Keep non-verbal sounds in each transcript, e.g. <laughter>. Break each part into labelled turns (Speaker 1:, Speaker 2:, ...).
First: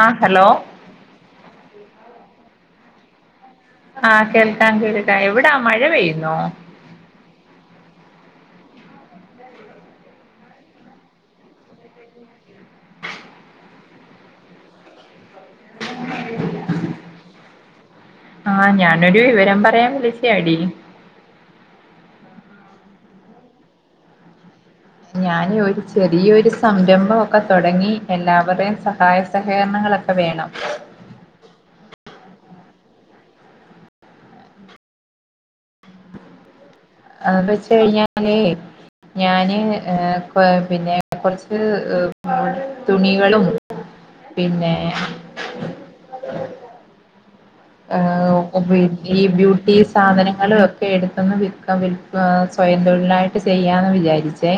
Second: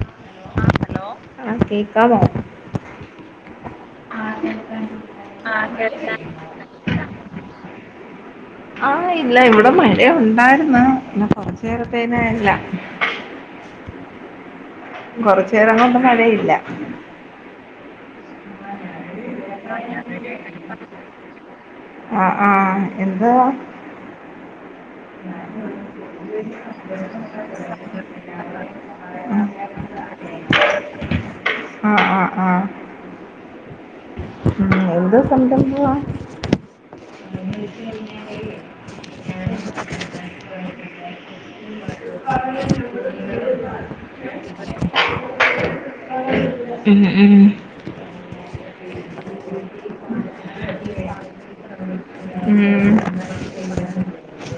Speaker 1: ആഹ് hello
Speaker 2: <unintelligible>
Speaker 1: ആ കേൾക്കാം കേൾക്കാം എവിടാ മഴ പെയ്യുന്നോ
Speaker 2: ആ ഇല്ല ഇവിടെ മഴ ഉണ്ടായിരുന്ന് എന്നാ കൊറച്ചു നേരത്തേന്ല്ല കൊറച്ച് എറങ്ങുമ്പം മഴയില്ല
Speaker 1: ആ ഞാൻ ഒരു വിവരം പറയാൻ വിളിച്ചയാടി
Speaker 2: ആ ആ എന്താ
Speaker 1: ഞാൻ ഒരു ചെറിയൊരു സംരംഭൊക്കെ തൊടങ്ങി എല്ലാവരുടേയും സഹായ സഹകരണങ്ങളൊക്കെ വേണം
Speaker 2: ആ മ്മ് എന്ത് സംരംഭവാ
Speaker 1: അതെന്ന് വെച്ച് കഴിഞ്ഞാലേ ഞാന് ഏഹ് കൊ പിന്നെ കുറച്ച് തുണികളും പിന്നെ
Speaker 2: <inaudible>
Speaker 1: ഏ ഈ ബ്യൂട്ടി സാധനങ്ങളു ഒക്കെ എടുത്തൊന്ന് വിൽക്കാൻ വേണ്ടി
Speaker 2: ഉം
Speaker 1: സ്വയം
Speaker 2: ഉം
Speaker 1: തൊഴിലായിട്ട് ചെയ്യാന്ന വിചാരിച്ചേ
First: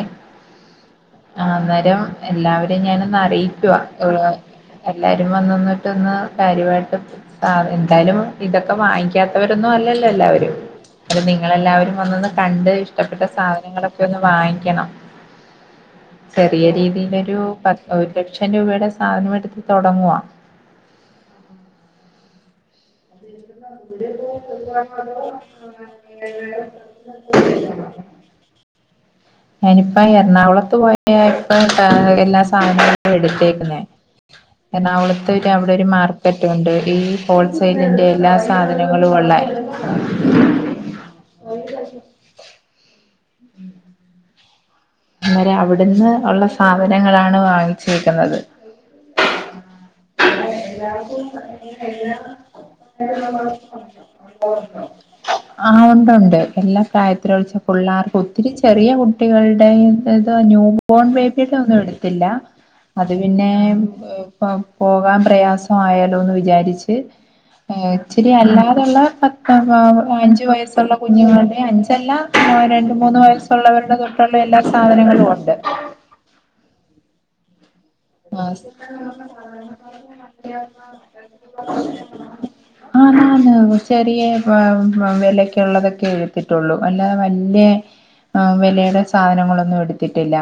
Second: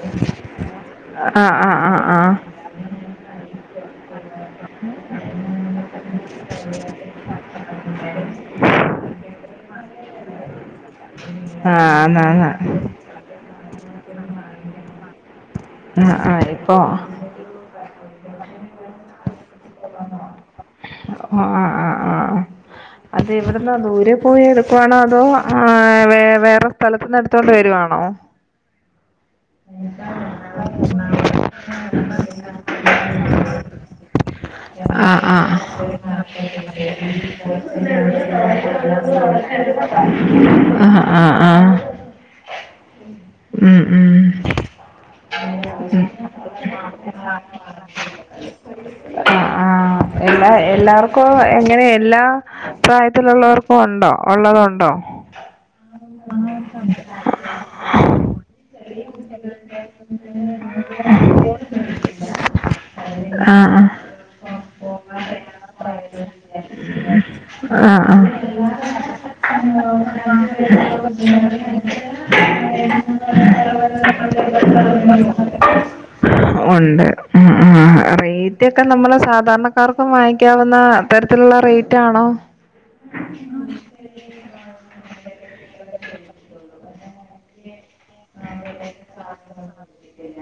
Speaker 2: ആഹ് ആഹ്
Speaker 1: ആന്നേരം
Speaker 2: ആഹ് ആഹ്
Speaker 1: എല്ലാവരെയും ഞാനൊന്ന റിയിക്ക <unintelligible> എല്ലാരും വന്നൊന്നിട്ട്ന്നാ കാര്യമായിട്ട് പറിയു ഇതൊക്കെ വാങക്കാത്തവരൊന്നും അല്ലല്ലോ എല്ലാവരും അപോ
Speaker 2: ആഹ്
Speaker 1: നിങളെല്ലാവരും വന്നൊന്ന്
Speaker 2: ആന്നാന്ന്
Speaker 1: കണ്ട് ഇഷ്ടപ്പെട്ട സാധനങ്ങളക്കെയൊന്ന് വാങ് വാങ്ങിക്കണം
Speaker 2: ആഹ് ആഹ്
Speaker 1: ചെറിയ
Speaker 2: ഇപ്പോ
Speaker 1: രീതിയിലൊരു ഫസ് ഒരു ലക്ഷം രൂപയുടെ സാധനം എടുത്
Speaker 2: ആ ആ ആ ആ അത് ഇവിടുന്നാ ദൂരെ പോയി എടുക്കുവാണോ അതോ ആ വേറെ സ്ഥലത്ത്ന്ന് എടുത്തോണ്ട് വരുവാണോ
Speaker 1: ഞാനിപ്പ എറണാകുളത്ത് പോയ ഇപ്പ എല്ലാ സാധനങ്ങളും എടുത്തേക്കുന്നെ
Speaker 2: ആഹ്
Speaker 1: എറണാകുളത്തു
Speaker 2: ആഹ്
Speaker 1: അവിടെ ഒരു മാർക്കറ്റ് ഉണ്ട് ഈ ഹോൾ സെൽന്റെ എല്ലാ സാധനങ്ങളുഎല്ലേ
Speaker 2: ആഹ് ആഹ് ആഹ് ഉം ഉം
Speaker 1: വരെ അവിടുന്ന്
Speaker 2: ആ
Speaker 1: ഉള്ള സാധനങ്ങളാണ് വാങ്ങിച്ചേക്കുന്നത്
Speaker 2: ആഹ പ്രായത്തിലുള്ളവർക്കും ഉണ്ടോ ഉള്ളതുണ്ടോ
Speaker 1: ആ ഉണ്ട് ഉണ്ട് എല്ലാ പ്രായത്തിലും വച്ച പിള്ളേർക്കും ഒത്തിരി ചെറിയ കു കുട്ടികളുടെ ന്യൂ ബോൺ ബേബിയുടെ ഒന്നും എടുത്തില്ല അത് പിന്നെ
Speaker 2: ആഹ്
Speaker 1: ഉം
Speaker 2: ആഹ്
Speaker 1: ഇപ്പൊ പോകാൻ പ്രയാസമായാലോ എന്ന് വിചാരിച്ച്
Speaker 2: ആഹ് ആഹ്
Speaker 1: ഇച്ചിരി അല്ലാതുള്ള പത്ത് അഞ്ചു വയസ്സുള്ള കുഞ്ഞുങ്ങളടെ അഞ്ചല്ല രണ്ട് മൂന്ന് വയസ്സുള്ളവരുടെ തൊട്ടുള്ള എല്ലാ സാധനങ്ങളും ഉണ്ട്
Speaker 2: ഉണ്ട് ഉം ഉം റേറ്റ് ഒക്കെ നമ്മള് സാധാരണക്കാർക്കും വാങ്ങിക്കാവുന്ന തരത്തിലുള്ള റേറ്റ് ആണോ
Speaker 1: ആ ആ ന ചെറിയ വിലക്ക ഉള്ളതൊക്കെ എഴുത്തിട്ടുള്ളു വല്ലാ വല്ല്യേ ആ വിലയുടെ സാധനങ്ങളൊന്നും എടുത്തിട്ടില്ല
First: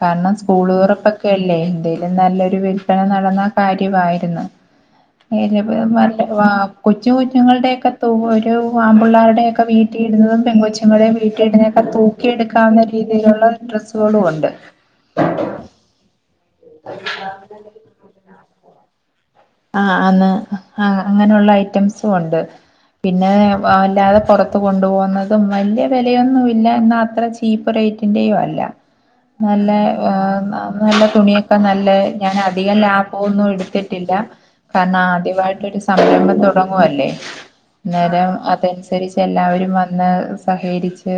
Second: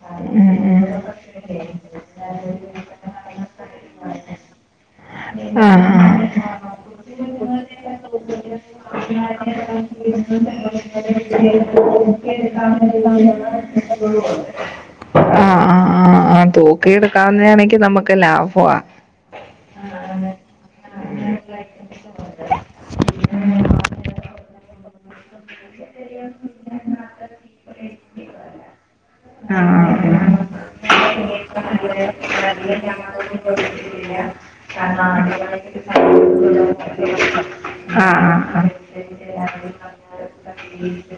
Speaker 1: കാരണം
Speaker 2: ഉം
Speaker 1: സ്കൂൾ
Speaker 2: ഉം
Speaker 1: തുറപ്പൊക്കെ അല്ലേ എന്തേ നല്ലൊരു വില്പന നടന്ന കാര്യമായിരുന്നു ഏ
Speaker 2: ആഹ് ആഹ്
Speaker 1: <unintelligible> കൊച്ചു കുഞ്ഞുങ്ങളുടെയ ഒക്കെ തൂ ഒരു ആമ്പിള്ളേരുടെൊക്കെ വീട്ടി ഇടുന്നതും പെ കൊച്ചുങ്ങളുടെയും വീട്ടി ഇടുന്നതൊക്കെ തു ക്കി എടുക്കാവുന്ന രീതിയിലുള്ള ഡ്രസ്സുകളും ഉണ്ട്
Speaker 2: ആ ആ ആഹ് ആ തൂക്കി എടുക്കാവുന്നാണെങ്കി നമുക്ക് ലാഭവാ
Speaker 1: ആ അന്ന് ആ അങ്ങനെയുള്ള ഐറ്റംസും ഉണ്ട് പിന്നെ അല്ലാതെ പുറത്ത് കൊണ്ടു പോകുന്നത് വല്ല്യ വിലയൊന്നും ഇല്ല എന്നാ അത്ര ചീപ്പ് റേറ്റ് ഇന്റെയും അല്ല
Speaker 2: ആ ആ ആ
Speaker 1: നല്ല
Speaker 2: ആ ആ
Speaker 1: ഏ നല്ല തുണിയൊക്കെ നല്ല ഞാൻ അധികം ലാഭമൊന്നും എടുത്തിട്ടില്ല കാരണം ആദ്യമായിട്ടൊരു സംരംഭം തുടങ്ങുഅല്ലെ
Speaker 2: ആ ആ ആ
Speaker 1: അന്നേരം
Speaker 2: ആ ആ
Speaker 1: അതനുസരിച്ച് എല്ലാവരും വന്ന് സഹകരിച്ച്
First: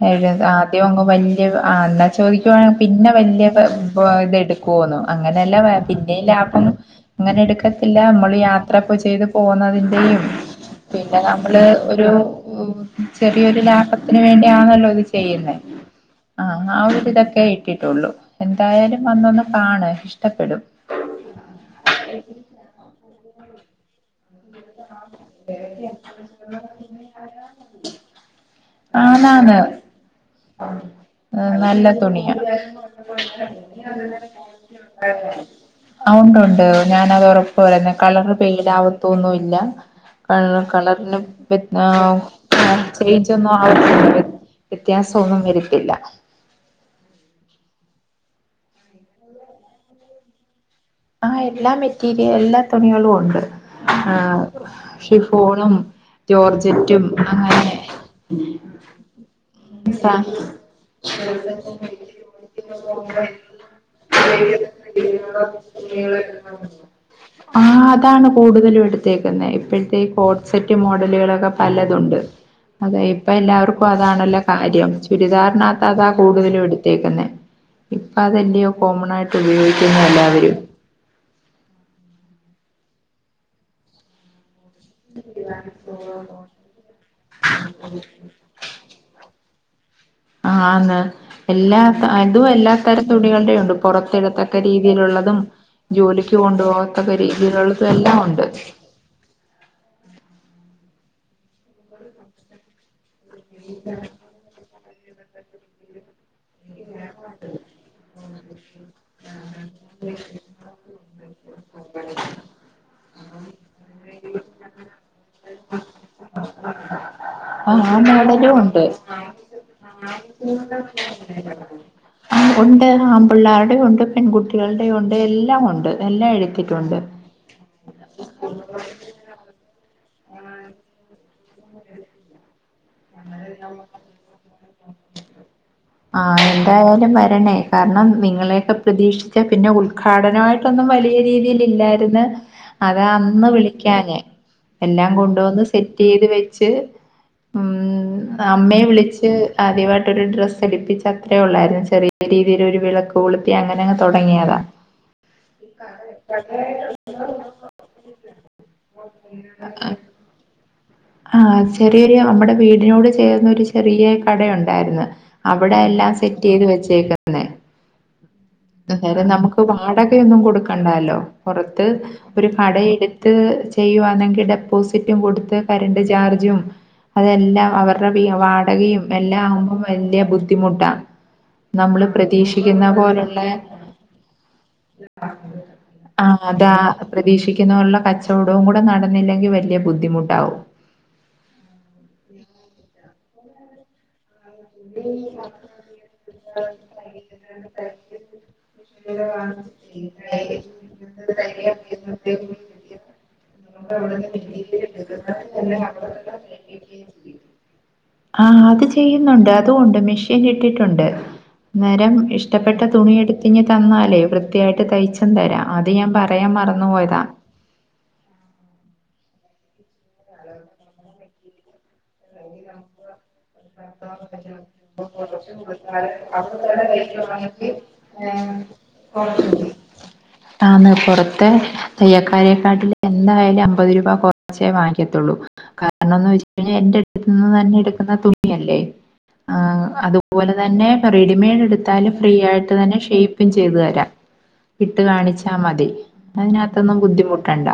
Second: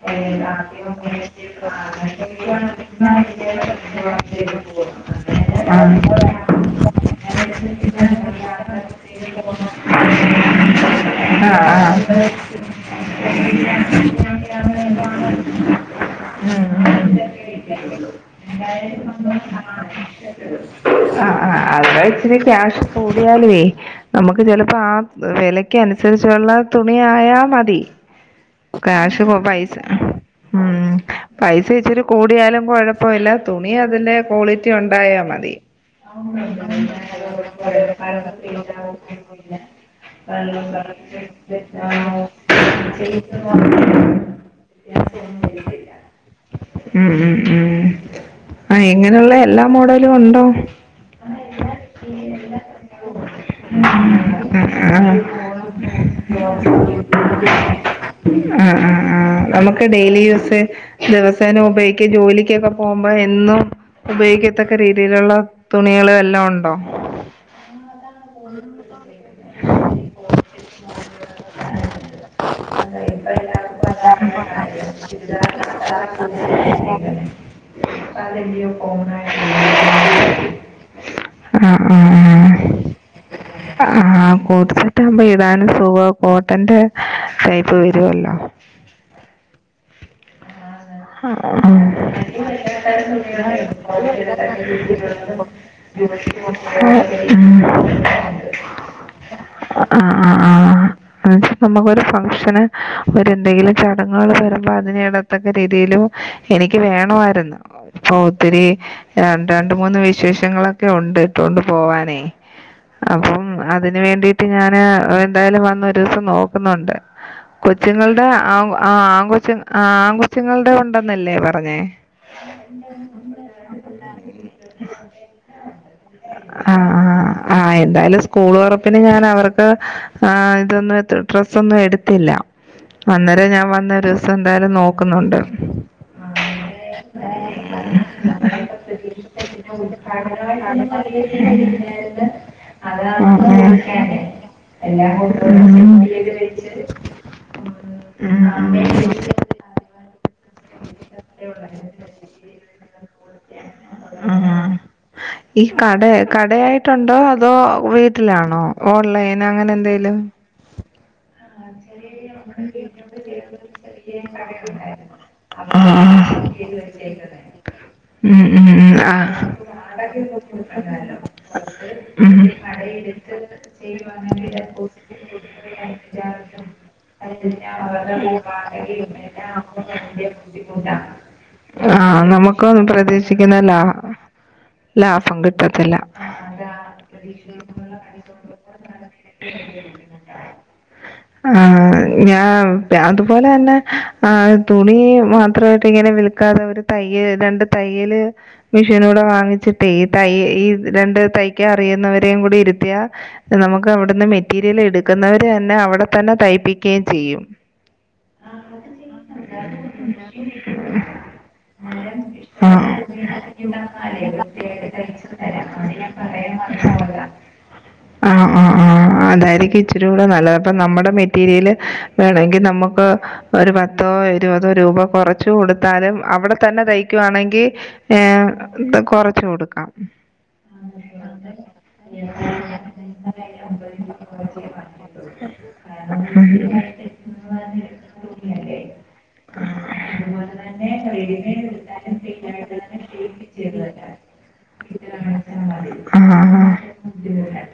Speaker 1: <unintelligible> ആദ്യം അങ്ങ് വല്യ അ എന്നാ ചോദിക്കുവാണെ പിന്നെ വല്യ ഇത് എടുക്കുവോന്നു അങ്ങനെല്ല പിന്നെ ലാഭ അങ്ങനെ എട് റ്റത്തില്ല നമ്മൾ യാത്രപ്പൊ ചെയ്ത് പോന്നതിന്റെയും പിന്നെ നമ്മള് ഒരു ചെറിയൊരു ലാഭത്തിന് വേണ്ടിയാണല്ലോ ഇത് ചെയ്യുന്നത് ആ ആ ഒരു ഇതൊക്കെ ഇട്ടിട്ടുള്ളൂ എന്തായാലും വന്നൊന്ന് കാണ് ഇഷ്ടപ്പെടും
Speaker 2: <unintelligible> ഇത്തിരി ക്യാഷ് കൂടിയാലുയേ നമക്ക് ചിലപ്പോ ആ വിലയ്ക്ക് അനുസരിച്ചുള്ള തുണിയായാ മതി ക്യാഷ് പോ
Speaker 1: ആണാണ്
Speaker 2: പൈസ ഉം പൈസ
Speaker 1: നല്ല
Speaker 2: ഇച്ചിരി
Speaker 1: തുണിയാ
Speaker 2: കൂടിയാലും കുഴപ്പമില്ല തുണി അതിന്റെ ക്വാളിറ്റി ഉണ്ടായാ മതി
Speaker 1: ആ ഉണ്ടുണ്ട് ഞാനത് ഉറപ്പ് തര കളർ പെയ്ല് ആവത്തൊന്നു ഇല്ല് കളറിന് <unintelligible> ചേഞ്ച്‌ <unintelligible> വരുത്തില്ല
Speaker 2: ഉം ഉം ഉം അ ഇങ്ങനെയുള്ള എല്ലാ മോഡലും ഉണ്ടോ
Speaker 1: ആ എല്ലാ മെറ്റീരിയൽ എല്ലാ തുണികളുംണ്ട് ആ ഷിഫോണും ജോർജറ്റും അങ്ങനെ
Speaker 2: മ് മ് മ് നമ്മക്ക്
Speaker 1: സ
Speaker 2: ഡെയിലിയൂസ് ദിവസേന ഉപയോഗിക്ക ജോലിക്കൊക്കെ പോകുമ്പോ എന്നും ഉപയോഗിക്കത്തക്ക രീതിയിലുള്ള തുണികള് വല്ലോം ഉണ്ടോ
Speaker 1: ആ അതാണ് കൂടുതലും എടുത്തേക്കുന്നെ ഇപ്പഴ്ത്തെ ഈ കോട്സെറ്റ് മോഡലുകളൊക്കെ പലതുണ്ട് അത് ലെ ഇപ്പ എല്ലാർക്കും അതാണല്ലോ കാര്യം, ചുരിദാറിനാത്ത് അതാ കൂടുതലും എടുത്തേക്കുന്നെ ഇപ്പ അതെല്ലയോ കോമണായിട്ട് ഉയോഗിക്കുന്നെ എല്ലാവരും.
Speaker 2: ആ ആ ആ ആ കോഡ് സെറ്റാകുമ്പോ ഇടാനും സുഖാ കോട്ടന്റെ എ വരുവല്ലൊ
Speaker 1: ആന്ന് ആ എല്ലാത് അതും എല്ലാത്തരം തുണികളുടെം ഒണ്ട് പൊറത്തിടുത്തക്ക രീതിയിലുള്ളതും ജോലിക്ക് കൊണ്ടുപോകത്തക്ക
Speaker 2: ഉം
Speaker 1: രീതിയിലുള്ളതും എല്ലാംമുണ്ട്.
Speaker 2: ആ ആ ആ ഉം നമ്മുക്കൊരു ഫംഗ്ഷന് ഒരെന്തെങ്കിലും ചടങ്ങുകൾ വരുമ്പോ അത് നേടത്തക്ക രീതിയിലും എനിക്ക് വേണോവായിരുന്നു, ഇപ്പോ ഒത്തിരി രണ്ട് രണ്ട് മൂന്ന് വിശേഷങ്ങളൊക്കെയൊണ്ട് ഇട്ടോണ്ട് പോവാനെ. അപ്പം അതിന് വേണ്ടിട് ട്ട് ഞാന് എന്തായാലും വന്ന് ഒരൂസം നോക്കുന്നുണ്ട്.
Speaker 1: ആഹ് ആ
Speaker 2: കൊച്ചുങ്ങളുടെ,
Speaker 1: മോഡലും
Speaker 2: ആം
Speaker 1: ഉണ്ട്
Speaker 2: ആൺകൊച്ച് ആൺകൊച്ചുങ്ങളുടെ ഉണ്ടന്നല്ലേ പറഞ്ഞേ?
Speaker 1: ആ ഉണ്ട് ആമ്പിള്ളാരുടെയുണ്ട് പെൺകുട്ടികളുടേയുണ്ട്, എല്ലാംമുണ്ട് എല്ലാം
Speaker 2: ആഹ്
Speaker 1: എടുത്തിട്ടുണ്ട്.
Speaker 2: ആഹ് <unintelligible> ആ ഇതൊന്നും ഡ്രസ്സൊന്നും എടുത്തില്ല. അന്നേരം ഞാൻ വന്ന് ഒരു ദിവസം എന്തായാലും നോക്കുന്നുണ്ട്
Speaker 1: ആ എന്തായാലും വരണേ കാരണം നിങ്ങളെയൊക്കെ പ്രതീക്ഷിച്ച് പിന്നെ ഉദ്ഘാടനായിട്ടൊന്നും വലിയ രീതിൽ ഇല്ലായിര്ന്ന് അതാ അന്ന് വിളിക്ക് ക്കാഞ്ഞെ എല്ലാം കൊണ്ടുവന്ന് സെറ്റ് ചെയ്ത് വെച്ച് ഉം അമ്മയെ വിളിച്ച് ആദ്യമായിട്ടൊരു ഡ്രസ്സ് എടുപ്പിച്ച്, അത്രയേ ഉള്ളായിരുന്നു, ചെറിയ രീതിൽ ഒരു വിളക്ക് കൊളുത്തി അങ്ങനെങ്ങ് തുടങ്ങിയതാ.
Speaker 2: ഉം ഈ കട കടയായിട്ടുണ്ടോ അതോ വീട്ടിലാണോ ഓൺലൈൻ അങ്ങനെന്തേലും.
Speaker 1: ആ ചെറി <unintelligible> നമ്മടെ വീടിനോട് ചേർന്നൊരു ചെറിയ കടയുണ്ടായിരുന്നു, അവിടാ എല്ലാം
Speaker 2: ആഹ്
Speaker 1: സെറ്റ് ചെയ്ത് വെച്ചേക്ക്ണേ.
Speaker 2: ഉം ഉം ഉം
Speaker 1: അന്നേരം
Speaker 2: ആഹ്
Speaker 1: നമുക്ക് വാടകയൊന്നും കൊടുക്കണ്ടാലോ. പൊറത് ത്ത് ഒരു കടഎടുത് ഇത് ചെയ്യുവാണെങ്കിൽ, ഡെപ്പോസിറ്റും കൊടുത്ത് കറണ്ട് ചാർജും, അതെല്ലാം അവരുടെ വീ വാടകയും എല്ലാം ആകുമ്പോ വലിയ ബുദ്ധിമുട്ടാ. നമ്മള് പ്രതീക്ഷിക്കുന്ന പോലുള്ള
Speaker 2: ക്കുന്നില്ലാ
Speaker 1: ആ അതാ പ്രതീക്ഷിക്കുന്നപോലുള്ള കച്ചവടവും കൂടെ നടന്നില്ലെങ്കി വല്ല്യ ബുദ്ധിമുട്ടാവും
Speaker 2: ആഹ് ഞാവ് രാത് അതുപോലെ തന്നെ ആഹ് തുണി മാത്രമായിട്ട് ഇങ്ങനെ വിൽക്കാതെ ഒരു തയ്യൽ രണ്ട് തയ്യല് മെഷീനൂടെ വാങ്ങിച്ചിട്ടേ ഈ തൈ ഈ രണ്ട് തയ്ക്കാൻ അറിയുന്നവരേ കൂടി ഇരുത്തിയാ നമുക്ക് അവിടുന്ന് മെറ്റീരിയൽ എടുക്കുന്നവര് തന്നെ അവിടെ തന്നെ തയ്പ്പിക്കയും ചെയ്യും
Speaker 1: അതും ഉണ്ട് മെഷീൻ ഇട്ടിട്ടുണ്ട് അന്നേരം ഇഷ്ടപ്പെട്ട തുണി എടുത്തിഞ്ഞ് തന്നാലേ വൃത്തിയായിട്ട് തയ്ച്ചും തരാം അത് ഞാൻ പറയാൻ മറന്നു പോയതാ
Speaker 2: ആഹ് ക്കും ഇച്ചിരുടെ നല്ലത് അപ്പ നമ്മ ടെ മെറ്റീരിയല് വേണങ്കി നമ്മക്ക് ഒരു പത്തോ ഇരുപതോ രൂപ കൊറച്ച് കൊടുത്താലും അവിടെ തന്നെ തയ്ക്കുവാണെങ്കി ഏഹ് കൊറച്ച് കൊടുക്കാം
Speaker 1: ആന്ന് പുറത്തെ തയ്യൽക്കാരെക്കാട്ടിൽ എന്തായാലും അമ്പത് ണം ഒന്നെന്റെ അടുത്ത് നിന്ന് തന്നെ എടുക്കുന്ന തുണി ഇല്ലല്ലേ ആഹ് അതുപോലെ തന്നെ റെഡിമെയ്ഡ് എടുത്താലും ഫ്രീ ആയിട്ട് തന്നെ ഷേപ്പും ചെയ്തു തരാം ഇട്ട് കാണിച്ചാ മതി
Speaker 2: ആ ആ
Speaker 1: അതിനകത്തൊന്നും ബുദ്ധിമുട്ടണ്ട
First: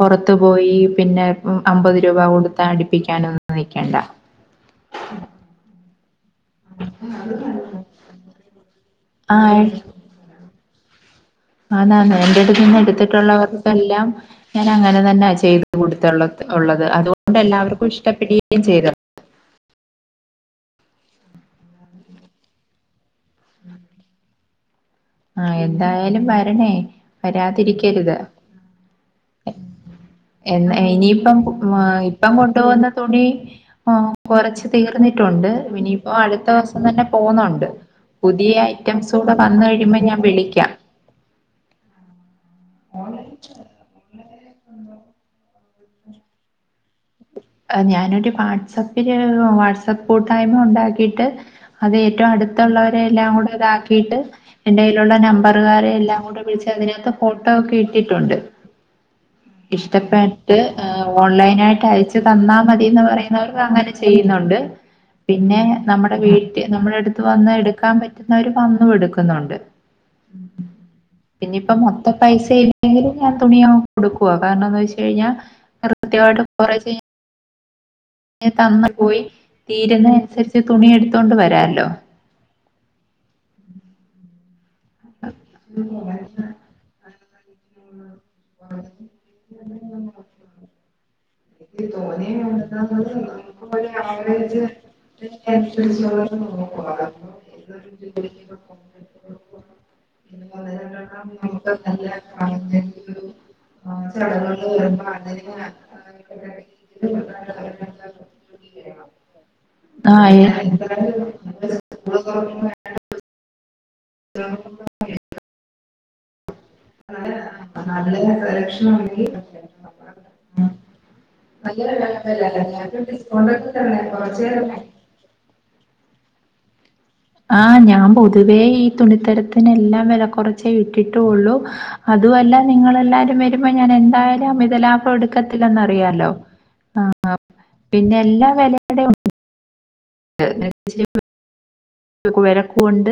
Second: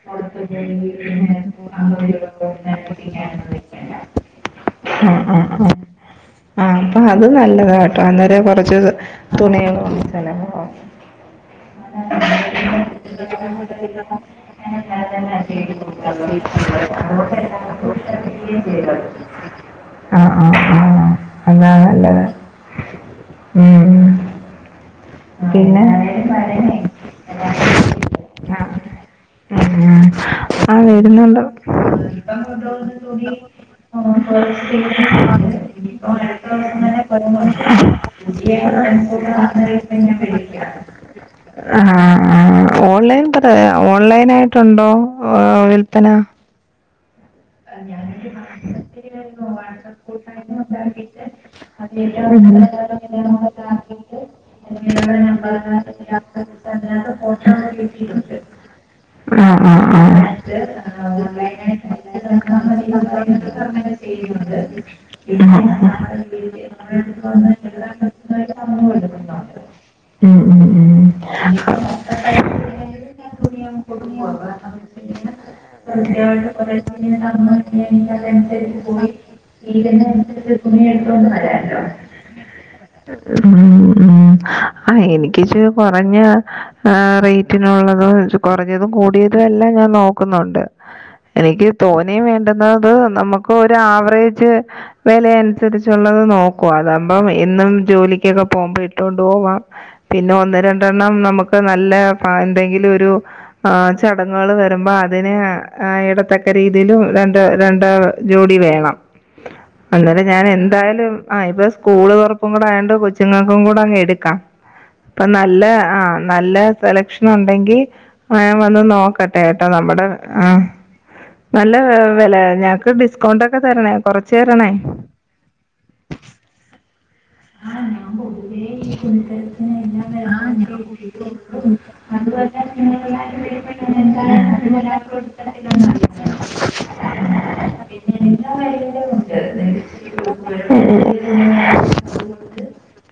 Speaker 1: പുറത്തു പോയി പിന്നെ അമ്പത് രൂപ കൊടു അതടിപ്പിക്കാനൊന്നും നിക്കണ്ട
Speaker 2: ആഹ് ആഹ് ആഹ് ആഹ് അപ്പൊ അത് നല്ലത കേട്ടോ അന്നേരം കൊറച്ച് തുണിയും കൊണ്ട് <unintelligible> ഓ
Speaker 1: ആന്നാന്ന്‌ എന്റെ അടുത്ത് നിന്ന് എടുത്തിട്ടുള്ളവർക്കെല്ലാം ഞാൻ അങ്ങനെ തന്നാ ചെയ്ത് കൊടുത്തിള്ളത് ഉള്ളത് അതുകൊണ്ട് എല്ലാവർക്കും ഇഷ്ടപ്പെടുകയും ചെയ്ത്
Speaker 2: ആഹ് ആഹ് അതാ നല്ലത് ഉം
Speaker 1: ആ
Speaker 2: പിന്നെ
Speaker 1: എന്തായാലും വരണേ വരാതിരിക്കരുത്
Speaker 2: ആ ഉം, ഉം.
Speaker 1: എൻ
Speaker 2: ആ
Speaker 1: എനിയിപ്പം
Speaker 2: വരുന്നുണ്ട്
Speaker 1: ഇപ്പം കൊണ്ടപോവുന്ന തുണി കൊറച്ച് തീർന്നിട്ടുണ്ട് ഇനിയിപ്പോ അടുത്ത ദിവസം തന്നെ പോന്നുണ്ട് പുതിയ ഐറ്റംസ് കൂടെ വന്ന്‌ കഴിയുമ്പം
Speaker 2: ആഹ് ആഹ് ഓൺലൈൻ പറയാം ഓൺലൈൻ ആയിട്ടുണ്ടോ ഓ വിൽപ്പന
Speaker 1: ഞാനൊരു വാട്സാപ്പില് വാട്സ്ആപ്പ് കൂട്ടായ്മ ഉണ്ടാക്കിട്ട് അത് ഏറ്റവും അടുത്തുള്ളവരെ എല്ലാം കൂടെ അതാക്കിട്ട് എന്റെ കയ്യിലുള്ള നമ്പറുകാരെ എല്ലാം കൂടെ വിളിച്ച് അതിനകത്ത് ഫോട്ടോ ഒക്കെ ഇട്ടിട്ടുണ്ട്
Speaker 2: ആ ആ
Speaker 1: ഇഷ്ടപ്പെട്ട്
Speaker 2: ആ
Speaker 1: ഏ ഓൺലൈൻ ആയി അയച്ച് തന്നാ മതിന്ന് പറയുന്നവർക്ക് അങ്ങനെ ചെയ്യുന്നുണ്ട് പിന്നെ നമ്മുടെ വീട്ടി നമ്മുടെ അടുത്ത് വന്ന് എടുക്കാൻ പറ്റുന്നവര് വന്നും എടുക്കുന്നുണ്ട്
Speaker 2: ഉം ഉം ഉം
Speaker 1: പിന്നപ്പോ മൊത്ത പൈസ ഇല്ലെങ്കിലും ഞാൻ തുണിയ <unintelligible> കൊടുക്കും പോവ കാരണംന്ന് വെച്ച് കഴിഞ്ഞാ കൃത്യമായിട്ട് കു <unintelligible>
Speaker 2: നുസരി പോയി അനുസരിച്ച് തുണി എടുട്ടന്ന് പറല്ലോ ഉം ആ എനിക്കിച്ചിരി കുറഞ്ഞ റേറ്റിനുള്ളത് ആ കുറഞ്ഞതും കൂടിയതും എല്ലാം ഞാൻ നോക്കുന്നുണ്ട് എനിക്ക് ഓനെ വേണ്ടുന്നത് നമുക്ക് ഒരു ആവറേജ് വില അനുസരിച്ചുള്ളത് നോക്കു അതാവുമ്പം ഇന്നും ജോലിക്കൊക്കെ പോകുമ്പോ ഇട്ടൊണ്ട് പോവാം പിന്നെ ഒന്ന് രണ്ടെണ്ണം നമുക്ക് നല്ല എന്തെങ്കിലും ഒരു ചടങ്ങുകൾ വരുമ്പോ അതിന് എട രീതിയില രണ്ട് രണ്ട് ജോടി വേണം അന്നലെ ഞാൻ
Speaker 1: ആഹ്
Speaker 2: എന്തായാലും ആ ഇപ്പ സ്കൂള്റപ്പും കൂടെ ആണ്ട് കൊച്ചുങ്ങൾക്കും കൂടെ അങ്ങ് എടു എടുക്കാം ഇപ്പം നല്ല ആ നല്ല സെലക്ഷൻ ഉണ്ടെങ്കിൽ വന്ന് നോക്കട്ടെ കേട്ടോ നമ്മുടെ ആ നല്ല വില ഞങ്ങക്ക് ഡിസ്കൗണ്ട് ഒക്കെ തരണേ കൊറച്ച് തരണേ
Speaker 1: ആഹ് ഞാൻ പൊതുവേ ഈ തുണിത്തരത്തിന് എല്ലാം വില കുറച്ചേ ഇട്ടിട്ടുള്ളൂ അതുമല്ല നിങ്ങളെല്ലാരും വരുമ്പോ ഞാൻ എന്തായാലും അമിത ലാഭം എടുക്കത്തില്ലലൊ അറിയാലോ ആ പിന്നെ എല്ലാ വിലടെ ഉണ്ട്
Speaker 2: ഉം <unintelligible>
Speaker 1: വിലക്കുംണ്ട്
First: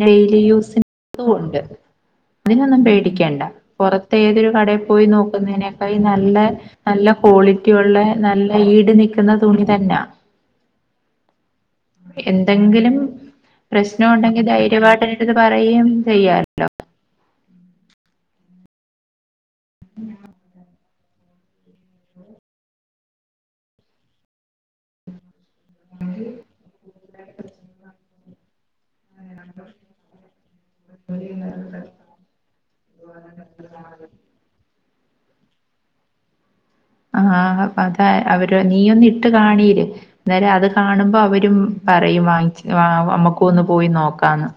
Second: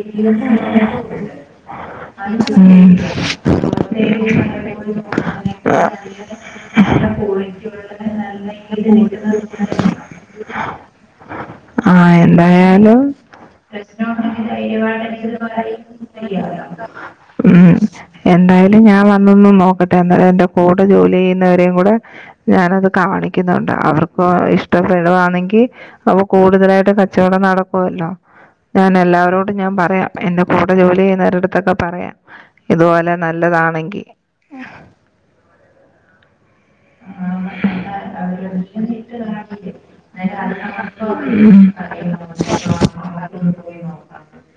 Speaker 1: ഡെയിലി യൂസിനും ഉണ്ട് അതിനൊന്നും പേടിക്കണ്ട പുറത്ത ഏതൊരു കടയിൽ പോയി നോക്കുന്നതിനേക്കാൾ നല്ല നല്ല ക്വാളിറ്റിള്ള നല്ല ഈട് നിക്കുന്ന തുണി തന്ന
Speaker 2: ആ എന്തായാലും
Speaker 1: പ്രശ്നം
Speaker 2: പ്രശ്നംണ്ടങ്ക
Speaker 1: ഉണ്ടെങ്കിൽ ധൈര്യമായിട്ട് എന്റെടുത്ത്
Speaker 2: ധൈര്യപട
Speaker 1: പറയുകയും ചെയ്യാലോ
Speaker 2: <unintelligible> മം എന്തായാലും ഞാൻ വന്നൊന്നു നോക്കട്ടെ എന്റെ എന്റെ കൂ ജോലി ചെയുന്ന വരും കൂടെ ഞാനത് കാണിക്കുന്നുണ്ട് അവർക്ക് ഇഷ്ടപ്പെടണെങ്കിൽ അപ്പൊ കൂടുതലായിട്ട് കച്ചവടം നടക്കുവല്ലോ ഞാൻ എല്ലാവരോടും ഞാൻ പറയാം എന്റെ കൂടെ ജോലി ചെയ്യുന്നവരുടെടുത്തൊക്കെ പറയാം ഇതുപോലെ നല്ലതാണെങ്കി
Speaker 1: ആ അത അവര് നീയ് ഒന്ന് ഇട്ട് കാണീര് അന്നേരം അത് കാണുമ്പോ അവരും പറയും വാങ്ങിച്ച അമ്മക്ക ഒന്ന് പോയി നോക്കാന്ന്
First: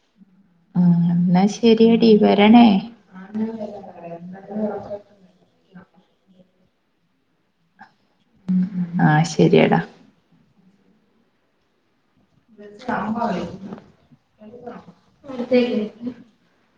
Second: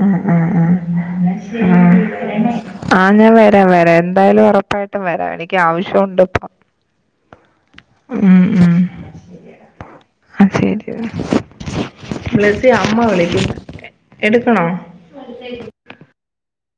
Speaker 2: മൂ ഉ ഉ ഉ
Speaker 1: ആഹ് എന്നാ
Speaker 2: ഉ
Speaker 1: ശരിയടി വരണേ
Speaker 2: ആ ഞാൻ വരാം വരാം എന്തായാലും ഉറപ്പായിട്ടും വരാം ഇടക്ക് ആവിശ്യമുണ്ടിപ്പം
Speaker 1: ആഹ് ശരിയടാ
Speaker 2: ആ ശരി ബ്ലെസി അമ്മ വിളിക്കുന്നു എടുക്കണോ
Speaker 1: <inaudible>